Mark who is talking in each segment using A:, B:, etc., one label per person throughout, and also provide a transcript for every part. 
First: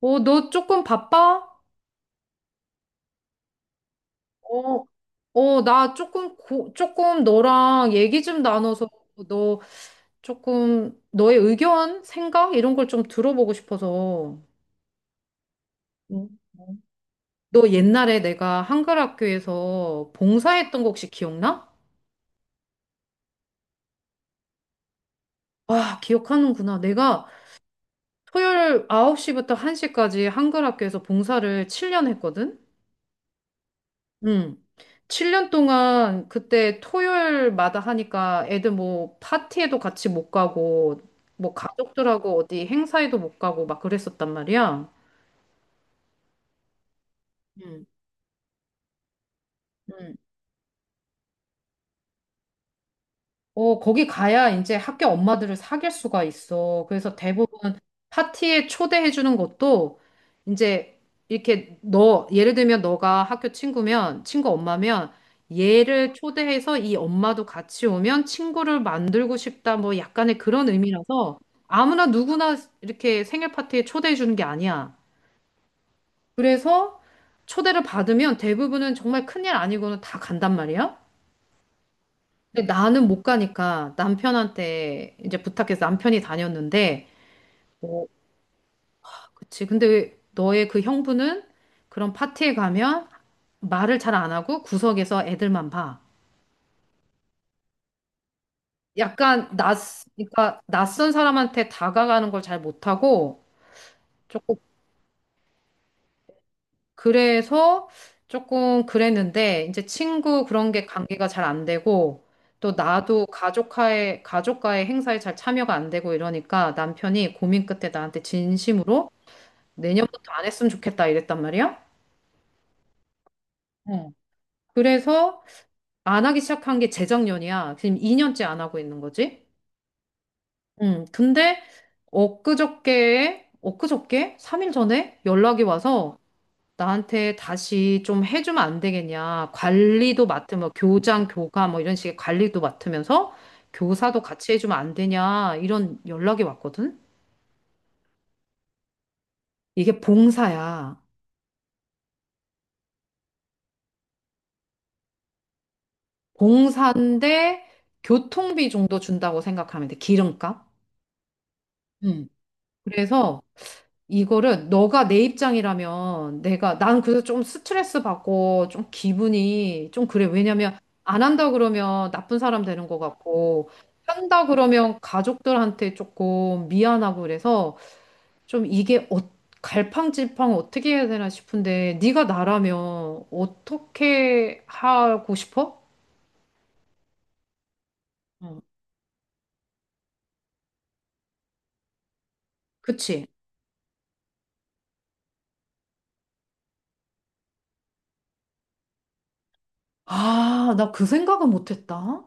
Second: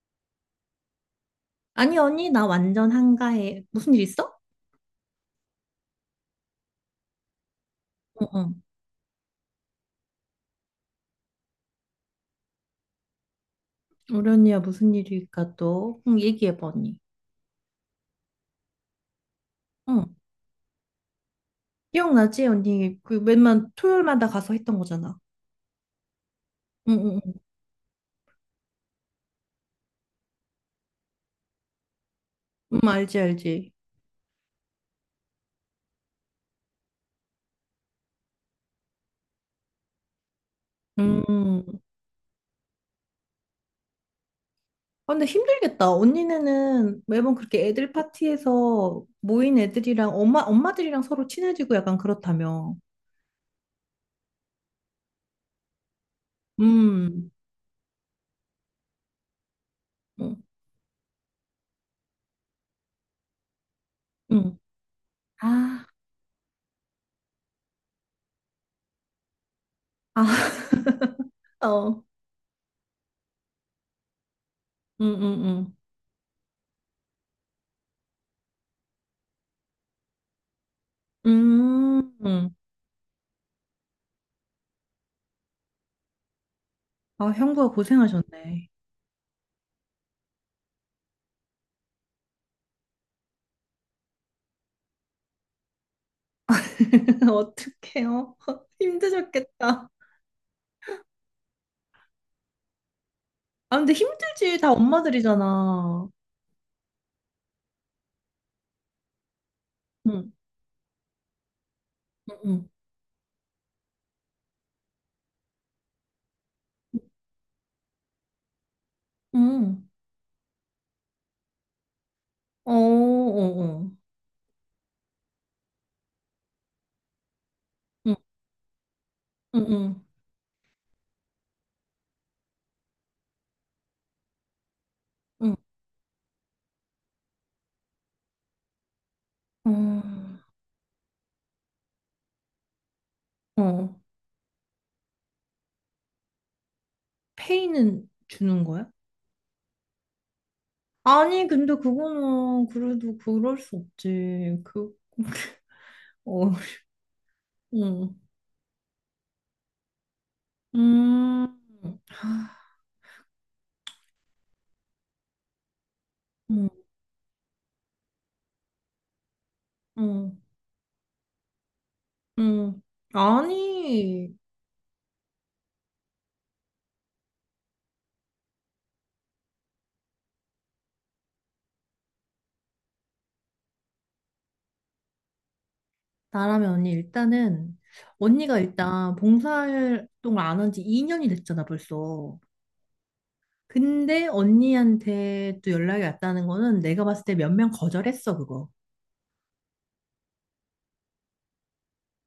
A: 너 조금 바빠?
B: 아니, 언니, 나 완전 한가해. 무슨 일 있어?
A: 어, 나 조금, 조금 너랑 얘기
B: 응,
A: 좀
B: 응.
A: 나눠서 너 조금 너의 의견, 생각 이런 걸 좀 들어보고
B: 우리
A: 싶어서.
B: 언니야, 무슨 일일까 또? 응,
A: 응.
B: 얘기해봐, 언니.
A: 너 옛날에 내가 한글
B: 응.
A: 학교에서 봉사했던 거 혹시 기억나?
B: 기억나지, 언니? 그 맨만 토요일마다 가서 했던 거잖아.
A: 아, 기억하는구나.
B: 응, 응,
A: 내가
B: 응.
A: 토요일 9시부터 1시까지 한글 학교에서 봉사를 7년 했거든?
B: 응, 알지, 알지.
A: 음. 7년 동안 그때 토요일마다 하니까 애들 뭐 파티에도 같이 못 가고 뭐
B: 음.
A: 가족들하고 어디 행사에도 못 가고 막 그랬었단 말이야.
B: 아, 근데 힘들겠다. 언니네는 매번 그렇게
A: 음.
B: 애들 파티에서 모인 애들이랑
A: 음.
B: 엄마, 엄마들이랑 서로 친해지고 약간 그렇다며.
A: 어, 거기 가야 이제 학교 엄마들을 사귈 수가 있어. 그래서
B: 음.
A: 대부분 파티에 초대해 주는 것도
B: 응,
A: 이제 이렇게 너, 예를 들면 너가 학교 친구면, 친구
B: 응.
A: 엄마면
B: 아,
A: 얘를 초대해서 이 엄마도 같이 오면 친구를 만들고 싶다. 뭐
B: 아,
A: 약간의 그런 의미라서
B: 어.
A: 아무나 누구나 이렇게 생일 파티에 초대해 주는 게 아니야.
B: 응, 응,
A: 그래서 초대를 받으면 대부분은 정말 큰일 아니고는 다 간단 말이야.
B: 응. 음.
A: 근데 나는 못 가니까 남편한테 이제 부탁해서 남편이 다녔는데,
B: 아, 형부가
A: 어,
B: 고생하셨네.
A: 그치. 근데 너의 그 형부는 그런 파티에 가면 말을 잘 안 하고 구석에서 애들만 봐.
B: 어떡해요?
A: 약간 낯,
B: 힘드셨겠다.
A: 그러니까 낯선 사람한테 다가가는 걸 잘 못하고
B: 아, 근데
A: 조금
B: 힘들지. 다 엄마들이잖아.
A: 그래서 조금 그랬는데 이제
B: 응,
A: 친구 그런 게 관계가 잘 안 되고
B: 응,
A: 또 나도 가족과의 행사에 잘 참여가 안 되고 이러니까
B: 응.
A: 남편이 고민 끝에 나한테 진심으로
B: 응.
A: 내년부터 안 했으면 좋겠다 이랬단 말이야.
B: 어, 어, 어.
A: 어. 그래서 안 하기 시작한 게 재작년이야. 지금
B: 응,
A: 2년째 안 하고 있는 거지.
B: 응,
A: 근데 엊그저께? 3일 전에
B: 응.
A: 연락이 와서 나한테 다시 좀 해주면 안 되겠냐. 관리도
B: 응.
A: 맡으면 교장, 교감 뭐 이런 식의 관리도 맡으면서
B: 어, 어.
A: 교사도 같이 해주면 안 되냐. 이런 연락이 왔거든.
B: 페이는 주는 거야?
A: 이게 봉사야.
B: 아니, 근데 그거는 그래도 그럴 수 없지. 그, 어,
A: 봉사인데
B: 응.
A: 교통비 정도 준다고 생각하면 돼. 기름값.
B: 음,
A: 음. 그래서 이거를 너가 내 입장이라면
B: 응,
A: 내가 난 그래서 좀 스트레스 받고 좀 기분이 좀 그래.
B: 응,
A: 왜냐면 안 한다 그러면 나쁜 사람
B: 응.
A: 되는 것 같고
B: 아니.
A: 한다 그러면 가족들한테 조금 미안하고 그래서 좀 이게 갈팡질팡 어떻게 해야 되나 싶은데 네가 나라면 어떻게 하고 싶어?
B: 나라면 언니 일단은 언니가
A: 어,
B: 일단 봉사활동을 안 한 지 2년이 됐잖아 벌써.
A: 그치?
B: 근데 언니한테 또 연락이 왔다는 거는 내가 봤을 때 몇 명 거절했어 그거.
A: 아, 나 그 생각은 못했다.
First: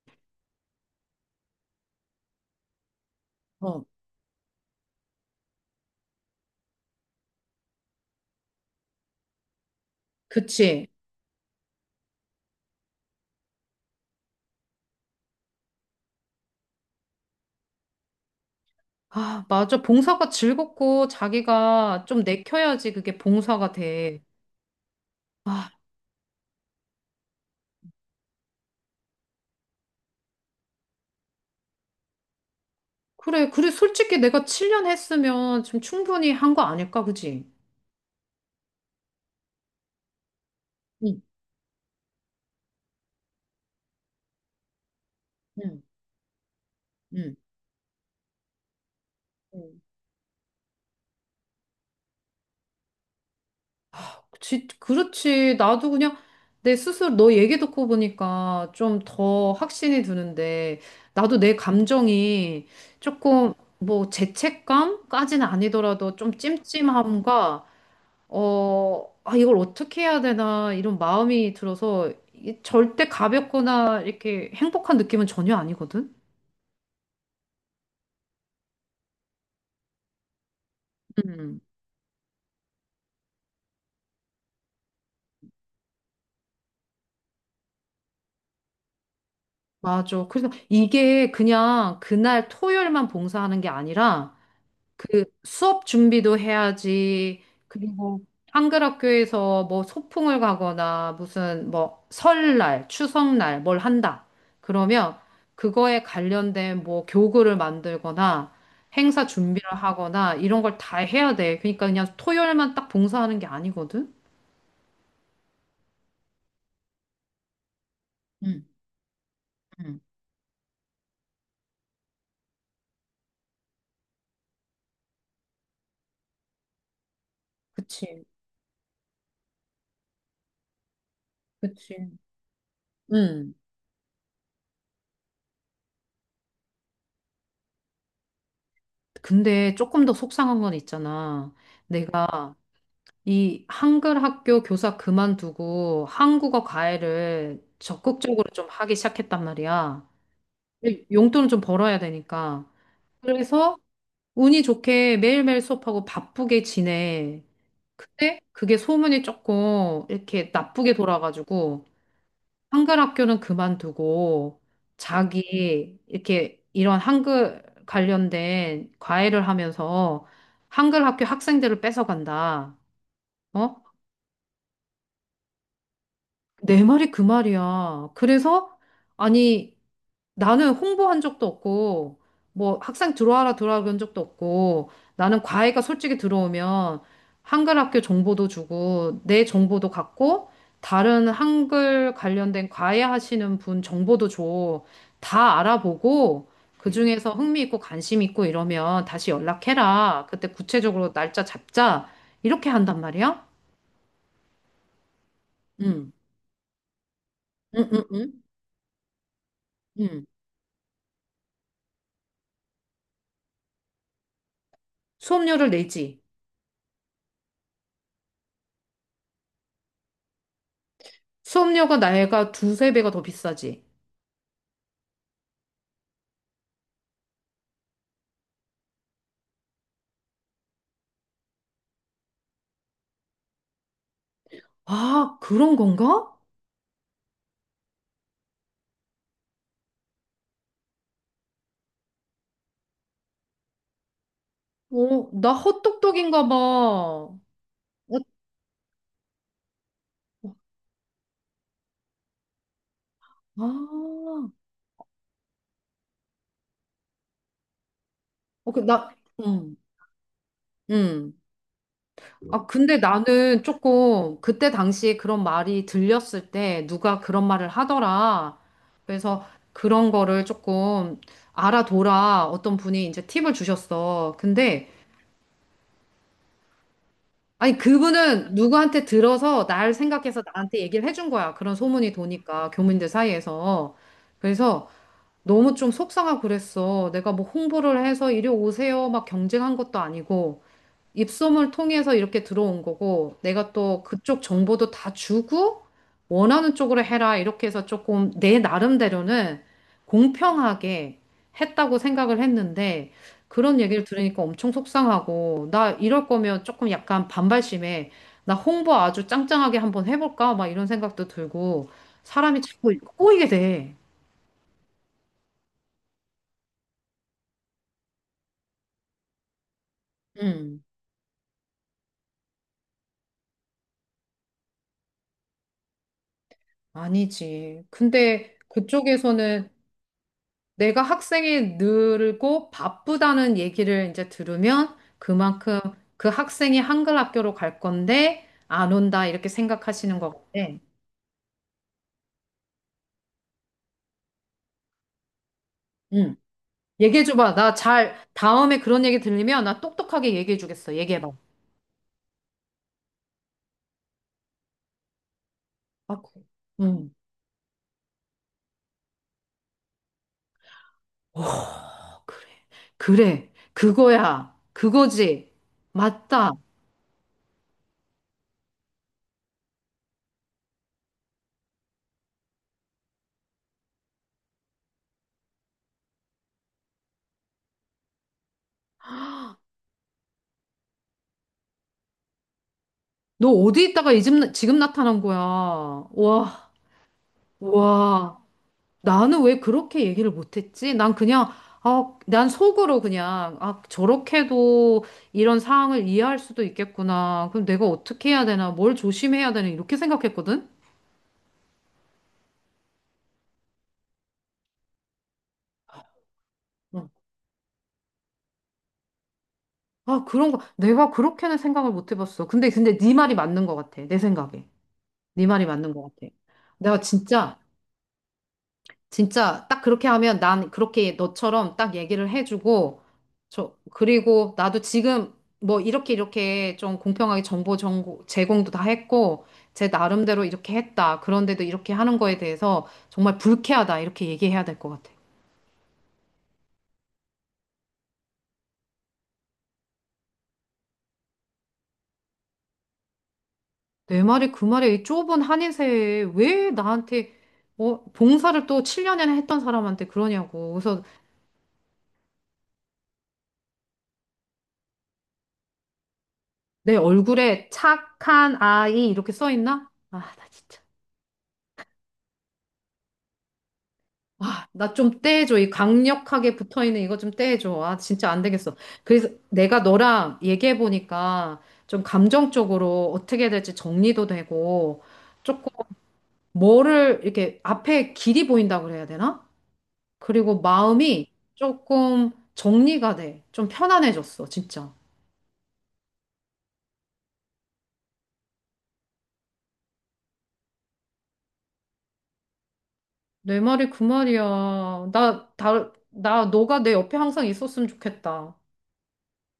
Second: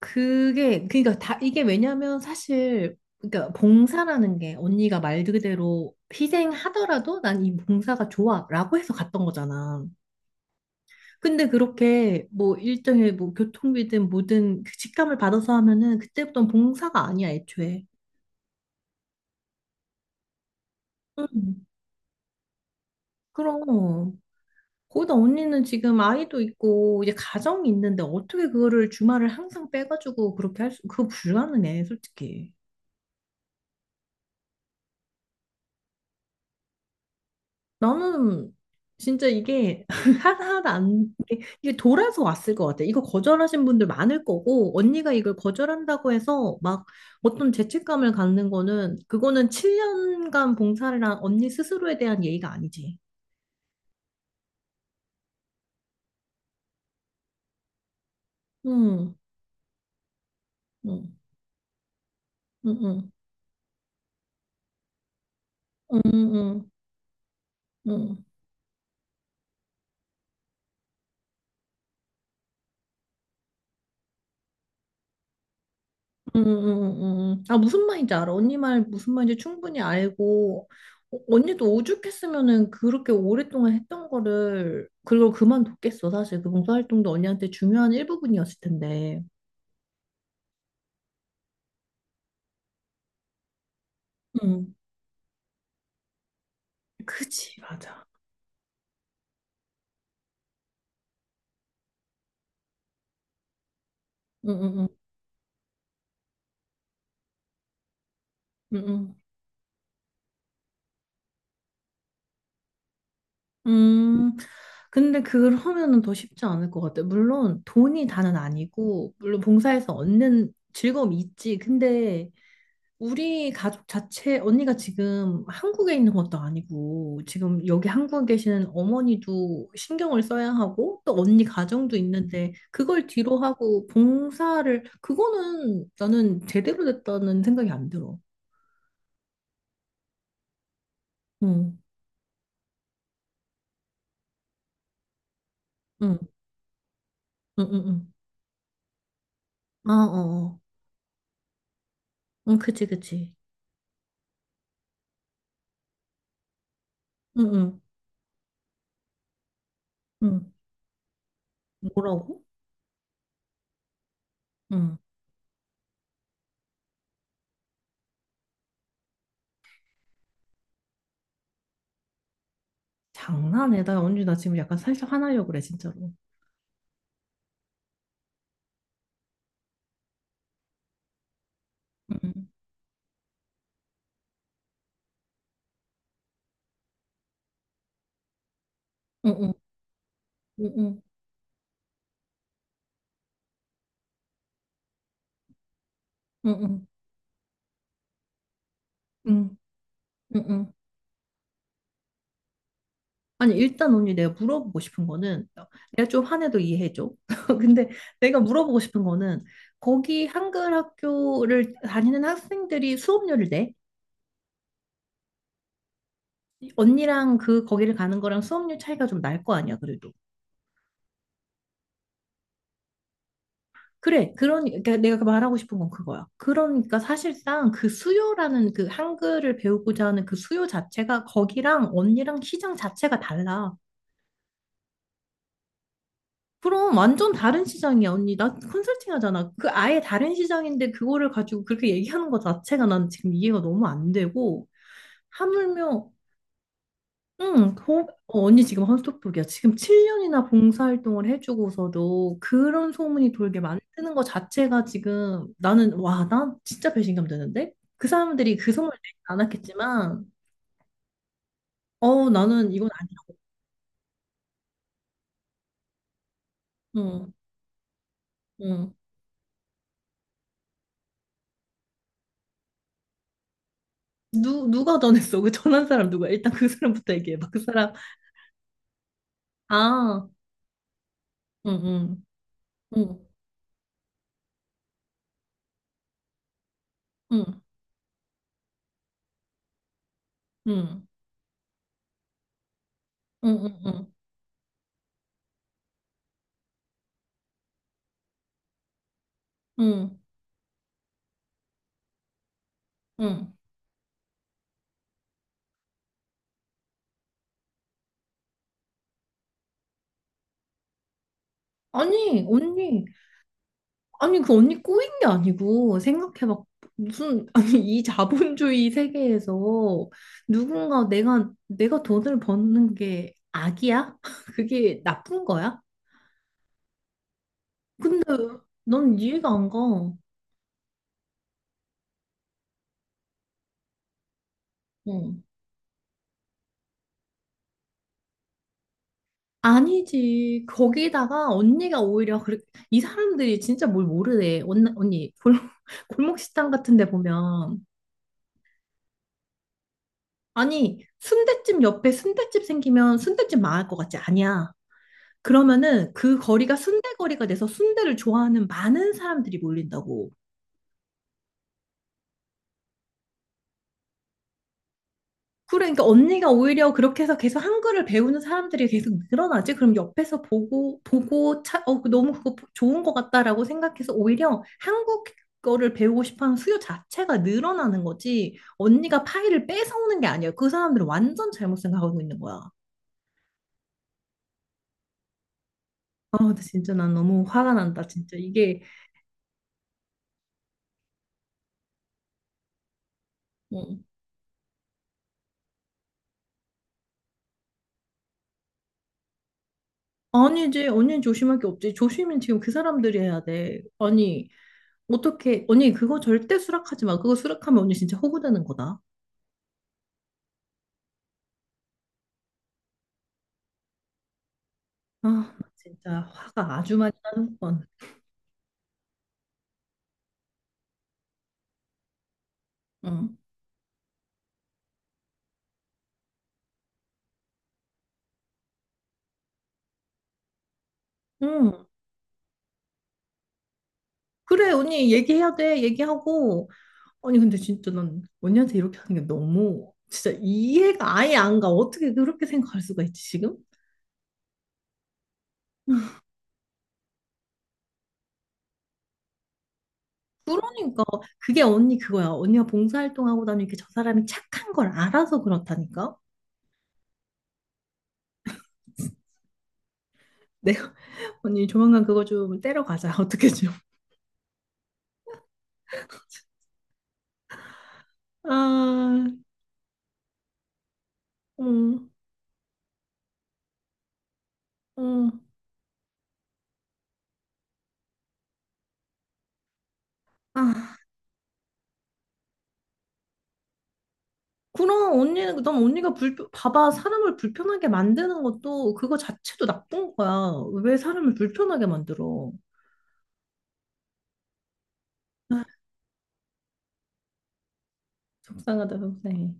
B: 그게 그러니까 다 이게 왜냐면 사실 그러니까
A: 어,
B: 봉사라는 게 언니가 말 그대로 희생하더라도 난 이 봉사가 좋아라고 해서 갔던 거잖아.
A: 그치?
B: 근데 그렇게 뭐 일정의 뭐 교통비든 뭐든 그 직감을 받아서 하면은 그때부터는 봉사가 아니야 애초에.
A: 아, 맞아. 봉사가 즐겁고
B: 응.
A: 자기가 좀 내켜야지 그게 봉사가
B: 그럼.
A: 돼.
B: 거기다 언니는
A: 아,
B: 지금 아이도 있고 이제 가정이 있는데 어떻게 그거를 주말을 항상 빼가지고 그렇게 할 수, 그거 불가능해, 솔직히.
A: 그래. 그래. 솔직히 내가 7년 했으면 좀 충분히 한 거 아닐까, 그지?
B: 나는 진짜 이게 하나하나 안,
A: 응,
B: 이게 돌아서 왔을 것 같아. 이거 거절하신 분들 많을 거고 언니가 이걸
A: 응,
B: 거절한다고 해서 막
A: 응.
B: 어떤 죄책감을 갖는 거는 그거는
A: 응.
B: 7년간 봉사를 한 언니 스스로에 대한 예의가 아니지.
A: 그치, 그렇지. 나도 그냥 내 스스로 너 얘기 듣고 보니까 좀
B: 응,
A: 더 확신이 드는데
B: 응,
A: 나도 내 감정이
B: 응, 응,
A: 조금 뭐 죄책감까지는
B: 응,
A: 아니더라도 좀
B: 응.
A: 찜찜함과
B: 응.
A: 아, 이걸 어떻게 해야 되나, 이런 마음이 들어서, 이게 절대 가볍거나 이렇게 행복한 느낌은 전혀 아니거든?
B: 음. 음. 아, 무슨 말인지 알아. 언니 말 무슨 말인지 충분히 알고, 어,
A: 음.
B: 언니도 오죽했으면은 그렇게 오랫동안 했던 거를, 그걸 그만뒀겠어. 사실 그 봉사활동도 언니한테 중요한 일부분이었을 텐데.
A: 맞아. 그래서 이게 그냥 그날 토요일만 봉사하는 게 아니라,
B: 음,
A: 그 수업 준비도 해야지.
B: 그치, 맞아.
A: 그리고 한글 학교에서 뭐 소풍을 가거나 무슨 뭐 설날, 추석날 뭘 한다.
B: 음, 음,
A: 그러면 그거에 관련된 뭐 교구를 만들거나
B: 음, 음.
A: 행사 준비를 하거나 이런 걸 다 해야 돼. 그러니까 그냥 토요일만 딱 봉사하는 게 아니거든.
B: 음, 음. 근데 그걸 하면은 더 쉽지 않을 것 같아. 물론 돈이 다는
A: 응,
B: 아니고, 물론 봉사에서
A: 응.
B: 얻는 즐거움이 있지. 근데 우리 가족 자체, 언니가 지금 한국에 있는 것도 아니고, 지금 여기
A: 그치,
B: 한국에 계시는 어머니도 신경을 써야 하고, 또 언니 가정도
A: 그치.
B: 있는데, 그걸 뒤로
A: 응.
B: 하고, 봉사를, 그거는 나는 제대로 됐다는 생각이 안 들어.
A: 근데 조금 더 속상한 건 있잖아. 응,
B: 응,
A: 내가 이 한글 학교 교사 그만두고
B: 응,
A: 한국어
B: 응,
A: 과외를
B: 응, 응.
A: 적극적으로 좀 하기 시작했단
B: 아,
A: 말이야.
B: 어, 어.
A: 근데 용돈을 좀 벌어야
B: 응,
A: 되니까.
B: 그치, 그치.
A: 그래서 운이 좋게 매일매일 수업하고 바쁘게 지내.
B: 응, 응,
A: 근데 그게 소문이 조금
B: 응.
A: 이렇게 나쁘게 돌아가지고
B: 뭐라고?
A: 한글 학교는 그만두고
B: 응.
A: 자기 이렇게 이런 한글 관련된 과외를 하면서 한글 학교 학생들을 뺏어간다.
B: 장난해.
A: 어?
B: 나 언니, 나 지금 약간 살짝 화나려고 그래, 진짜로.
A: 내 말이 그 말이야. 그래서, 아니, 나는 홍보한 적도
B: 응,
A: 없고,
B: 응,
A: 뭐, 학생 들어와라, 들어와라 그런 적도 없고, 나는 과외가 솔직히 들어오면, 한글 학교 정보도 주고, 내
B: 응,
A: 정보도 갖고,
B: 응, 응,
A: 다른 한글 관련된 과외 하시는 분 정보도 줘. 다 알아보고,
B: 응,
A: 그중에서 흥미 있고 관심 있고 이러면 다시
B: 응,
A: 연락해라.
B: 응,
A: 그때
B: 응.
A: 구체적으로 날짜 잡자. 이렇게 한단 말이야?
B: 아니, 일단 언니 내가 물어보고 싶은 거는, 내가
A: 응,
B: 좀 화내도 이해해줘. 근데
A: 응, 응, 응.
B: 내가 물어보고 싶은 거는, 거기
A: 응.
B: 한글 학교를 다니는 학생들이 수업료를 내?
A: 수업료를 내지.
B: 언니랑 그, 거기를 가는 거랑 수업료 차이가 좀 날 거 아니야, 그래도.
A: 수업료가 나이가 두세 배가 더 비싸지.
B: 그래, 그러니까 내가 말하고 싶은 건 그거야. 그러니까 사실상 그 수요라는 그 한글을 배우고자 하는 그 수요 자체가 거기랑 언니랑 시장 자체가 달라.
A: 아, 그런 건가?
B: 그럼 완전 다른 시장이야, 언니. 나 컨설팅 하잖아. 그 아예 다른 시장인데 그거를 가지고 그렇게 얘기하는 것 자체가 난 지금 이해가 너무 안 되고.
A: 어, 나
B: 하물며,
A: 헛똑똑인가 봐.
B: 응, 거- 어, 언니 지금 스떡도리야 지금 7년이나 봉사활동을 해주고서도 그런 소문이 돌게 만드는 것
A: 아,
B: 자체가 지금 나는, 와, 난 진짜 배신감 드는데? 그 사람들이 그
A: 어, 그,
B: 소문을
A: 나,
B: 내지
A: 음,
B: 않았겠지만,
A: 음.
B: 어,
A: 아,
B: 나는 이건
A: 근데
B: 아니,
A: 나는 조금 그때 당시에 그런 말이 들렸을 때 누가
B: 응,
A: 그런 말을 하더라.
B: 응.
A: 그래서 그런 거를 조금 알아둬라. 어떤 분이 이제 팁을 주셨어.
B: 누,
A: 근데
B: 누가 전했어? 그 전한 사람 누구야? 일단 그 사람부터 얘기해봐. 그
A: 아니,
B: 사람.
A: 그분은 누구한테 들어서 날
B: 아.
A: 생각해서 나한테 얘기를 해준 거야. 그런 소문이
B: 응,
A: 도니까, 교민들
B: 응,
A: 사이에서. 그래서 너무 좀 속상하고 그랬어. 내가 뭐
B: 응,
A: 홍보를 해서 이리 오세요. 막 경쟁한 것도 아니고.
B: 응, 응,
A: 입소문 통해서 이렇게 들어온 거고, 내가
B: 응,
A: 또
B: 응,
A: 그쪽 정보도 다 주고, 원하는 쪽으로 해라. 이렇게 해서 조금 내 나름대로는
B: 응,
A: 공평하게 했다고 생각을 했는데,
B: 응.
A: 그런 얘기를 들으니까 엄청 속상하고, 나 이럴 거면 조금 약간 반발심에, 나 홍보 아주 짱짱하게 한번 해볼까? 막 이런 생각도 들고,
B: 아니,
A: 사람이 자꾸
B: 언니,
A: 꼬이게 돼.
B: 아니, 그 언니 꼬인 게 아니고, 생각해 봐. 무슨, 아니, 이 자본주의 세계에서
A: 음,
B: 누군가 내가 돈을 버는 게 악이야? 그게 나쁜 거야?
A: 아니지.
B: 근데
A: 근데
B: 넌 이해가 안
A: 그쪽에서는
B: 가.
A: 내가 학생이 늘고 바쁘다는 얘기를 이제 들으면
B: 응.
A: 그만큼 그 학생이 한글 학교로 갈 건데 안 온다 이렇게 생각하시는 것
B: 아니지.
A: 같아.
B: 거기다가 언니가 오히려, 그래, 이 사람들이 진짜 뭘 모르네. 언니, 언니, 골
A: 응.
B: 골목 식당 같은 데
A: 얘기해 줘봐. 나
B: 보면.
A: 잘 다음에 그런 얘기 들리면 나 똑똑하게 얘기해 주겠어.
B: 아니,
A: 얘기해 봐.
B: 순댓집 옆에 순댓집 생기면 순댓집 망할 것 같지? 아니야. 그러면은
A: 아,
B: 그
A: 그래.
B: 거리가 순대
A: 응.
B: 거리가 돼서 순대를 좋아하는 많은 사람들이 몰린다고.
A: 오, 그래. 그래. 그거야. 그거지.
B: 그래, 그러니까 언니가
A: 맞다.
B: 오히려 그렇게 해서 계속 한글을 배우는 사람들이 계속 늘어나지? 그럼 옆에서 보고, 차, 어, 그 너무 그거 좋은 것 같다라고 생각해서 오히려 한국 거를 배우고 싶어 하는 수요 자체가 늘어나는 거지. 언니가 파일을 뺏어오는 게 아니야. 그 사람들은 완전 잘못 생각하고 있는 거야.
A: 너 어디 있다가 이 집- 나- 지금 나타난 거야.
B: 아, 근데
A: 와,
B: 진짜 난 너무 화가 난다, 진짜.
A: 와.
B: 이게.
A: 나는 왜 그렇게 얘기를 못했지? 난 그냥, 아, 난 속으로 그냥, 아,
B: 어.
A: 저렇게도 이런 상황을 이해할 수도 있겠구나. 그럼 내가 어떻게 해야 되나? 뭘 조심해야 되나? 이렇게 생각했거든?
B: 아니지, 언니 조심할 게 없지. 조심은 지금 그 사람들이 해야 돼. 아니, 어떻게, 언니 그거 절대 수락하지
A: 응.
B: 마. 그거 수락하면 언니 진짜 호구되는 거다.
A: 아, 그런 거. 내가 그렇게는 생각을 못 해봤어. 근데 네 말이 맞는 것 같아. 내 생각에.
B: 아,
A: 네 말이
B: 나
A: 맞는 것
B: 진짜
A: 같아.
B: 화가 아주
A: 내가
B: 많이 나는
A: 진짜
B: 건.
A: 진짜 딱 그렇게 하면 난 그렇게 너처럼 딱 얘기를 해주고
B: 응,
A: 저 그리고 나도 지금 뭐 이렇게 이렇게 좀 공평하게 정보 제공도 다 했고 제 나름대로 이렇게 했다. 그런데도
B: 응.
A: 이렇게 하는 거에 대해서 정말 불쾌하다. 이렇게 얘기해야
B: 그래,
A: 될 것 같아.
B: 언니 얘기해야 돼. 얘기하고. 아니, 근데 진짜 난 언니한테 이렇게 하는 게 너무 진짜 이해가 아예 안 가. 어떻게 그렇게 생각할 수가 있지, 지금?
A: 내 말이 그 말이 이 좁은 한인세에 왜 나한테 봉사를 또 7년이나 했던 사람한테 그러냐고.
B: 그러니까
A: 그래서
B: 그게 언니 그거야. 언니가 봉사활동하고 다니는 게 저 사람이 착한 걸 알아서 그렇다니까.
A: 내 얼굴에 착한 아이 이렇게 써 있나? 아, 나
B: 네,
A: 진짜.
B: 언니 조만간 그거 좀 떼러 가자. 어떻게 좀.
A: 아 나 좀 떼해줘. 이 강력하게 붙어있는 이거 좀 떼해줘. 아, 진짜 안 되겠어.
B: 아,
A: 그래서 내가 너랑 얘기해보니까 좀
B: 음,
A: 감정적으로 어떻게 해야 될지 정리도 되고
B: 음.
A: 조금 뭐를 이렇게 앞에 길이 보인다 그래야 되나? 그리고
B: 아,
A: 마음이 조금 정리가 돼. 좀 편안해졌어, 진짜.
B: 그럼 언니는 넌 언니가 불 봐봐 사람을 불편하게 만드는 것도 그거 자체도 나쁜 거야. 왜 사람을 불편하게 만들어?
A: 내 말이 그 말이야.
B: 아,
A: 너가 내 옆에 항상 있었으면 좋겠다.
B: 속상하다 속상해.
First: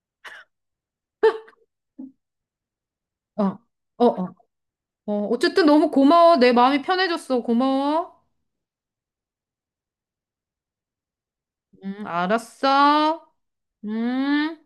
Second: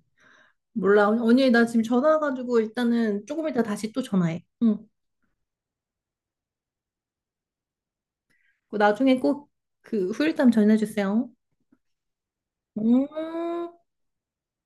B: 몰라 언니 나 지금 전화 와가지고 일단은
A: 어,
B: 조금 이따 다시 또
A: 어, 어.
B: 전화해. 응.
A: 어, 어쨌든 너무 고마워. 내 마음이 편해졌어. 고마워.
B: 나중에 꼭 그 후일담 전해주세요. 음.
A: 알았어. 음.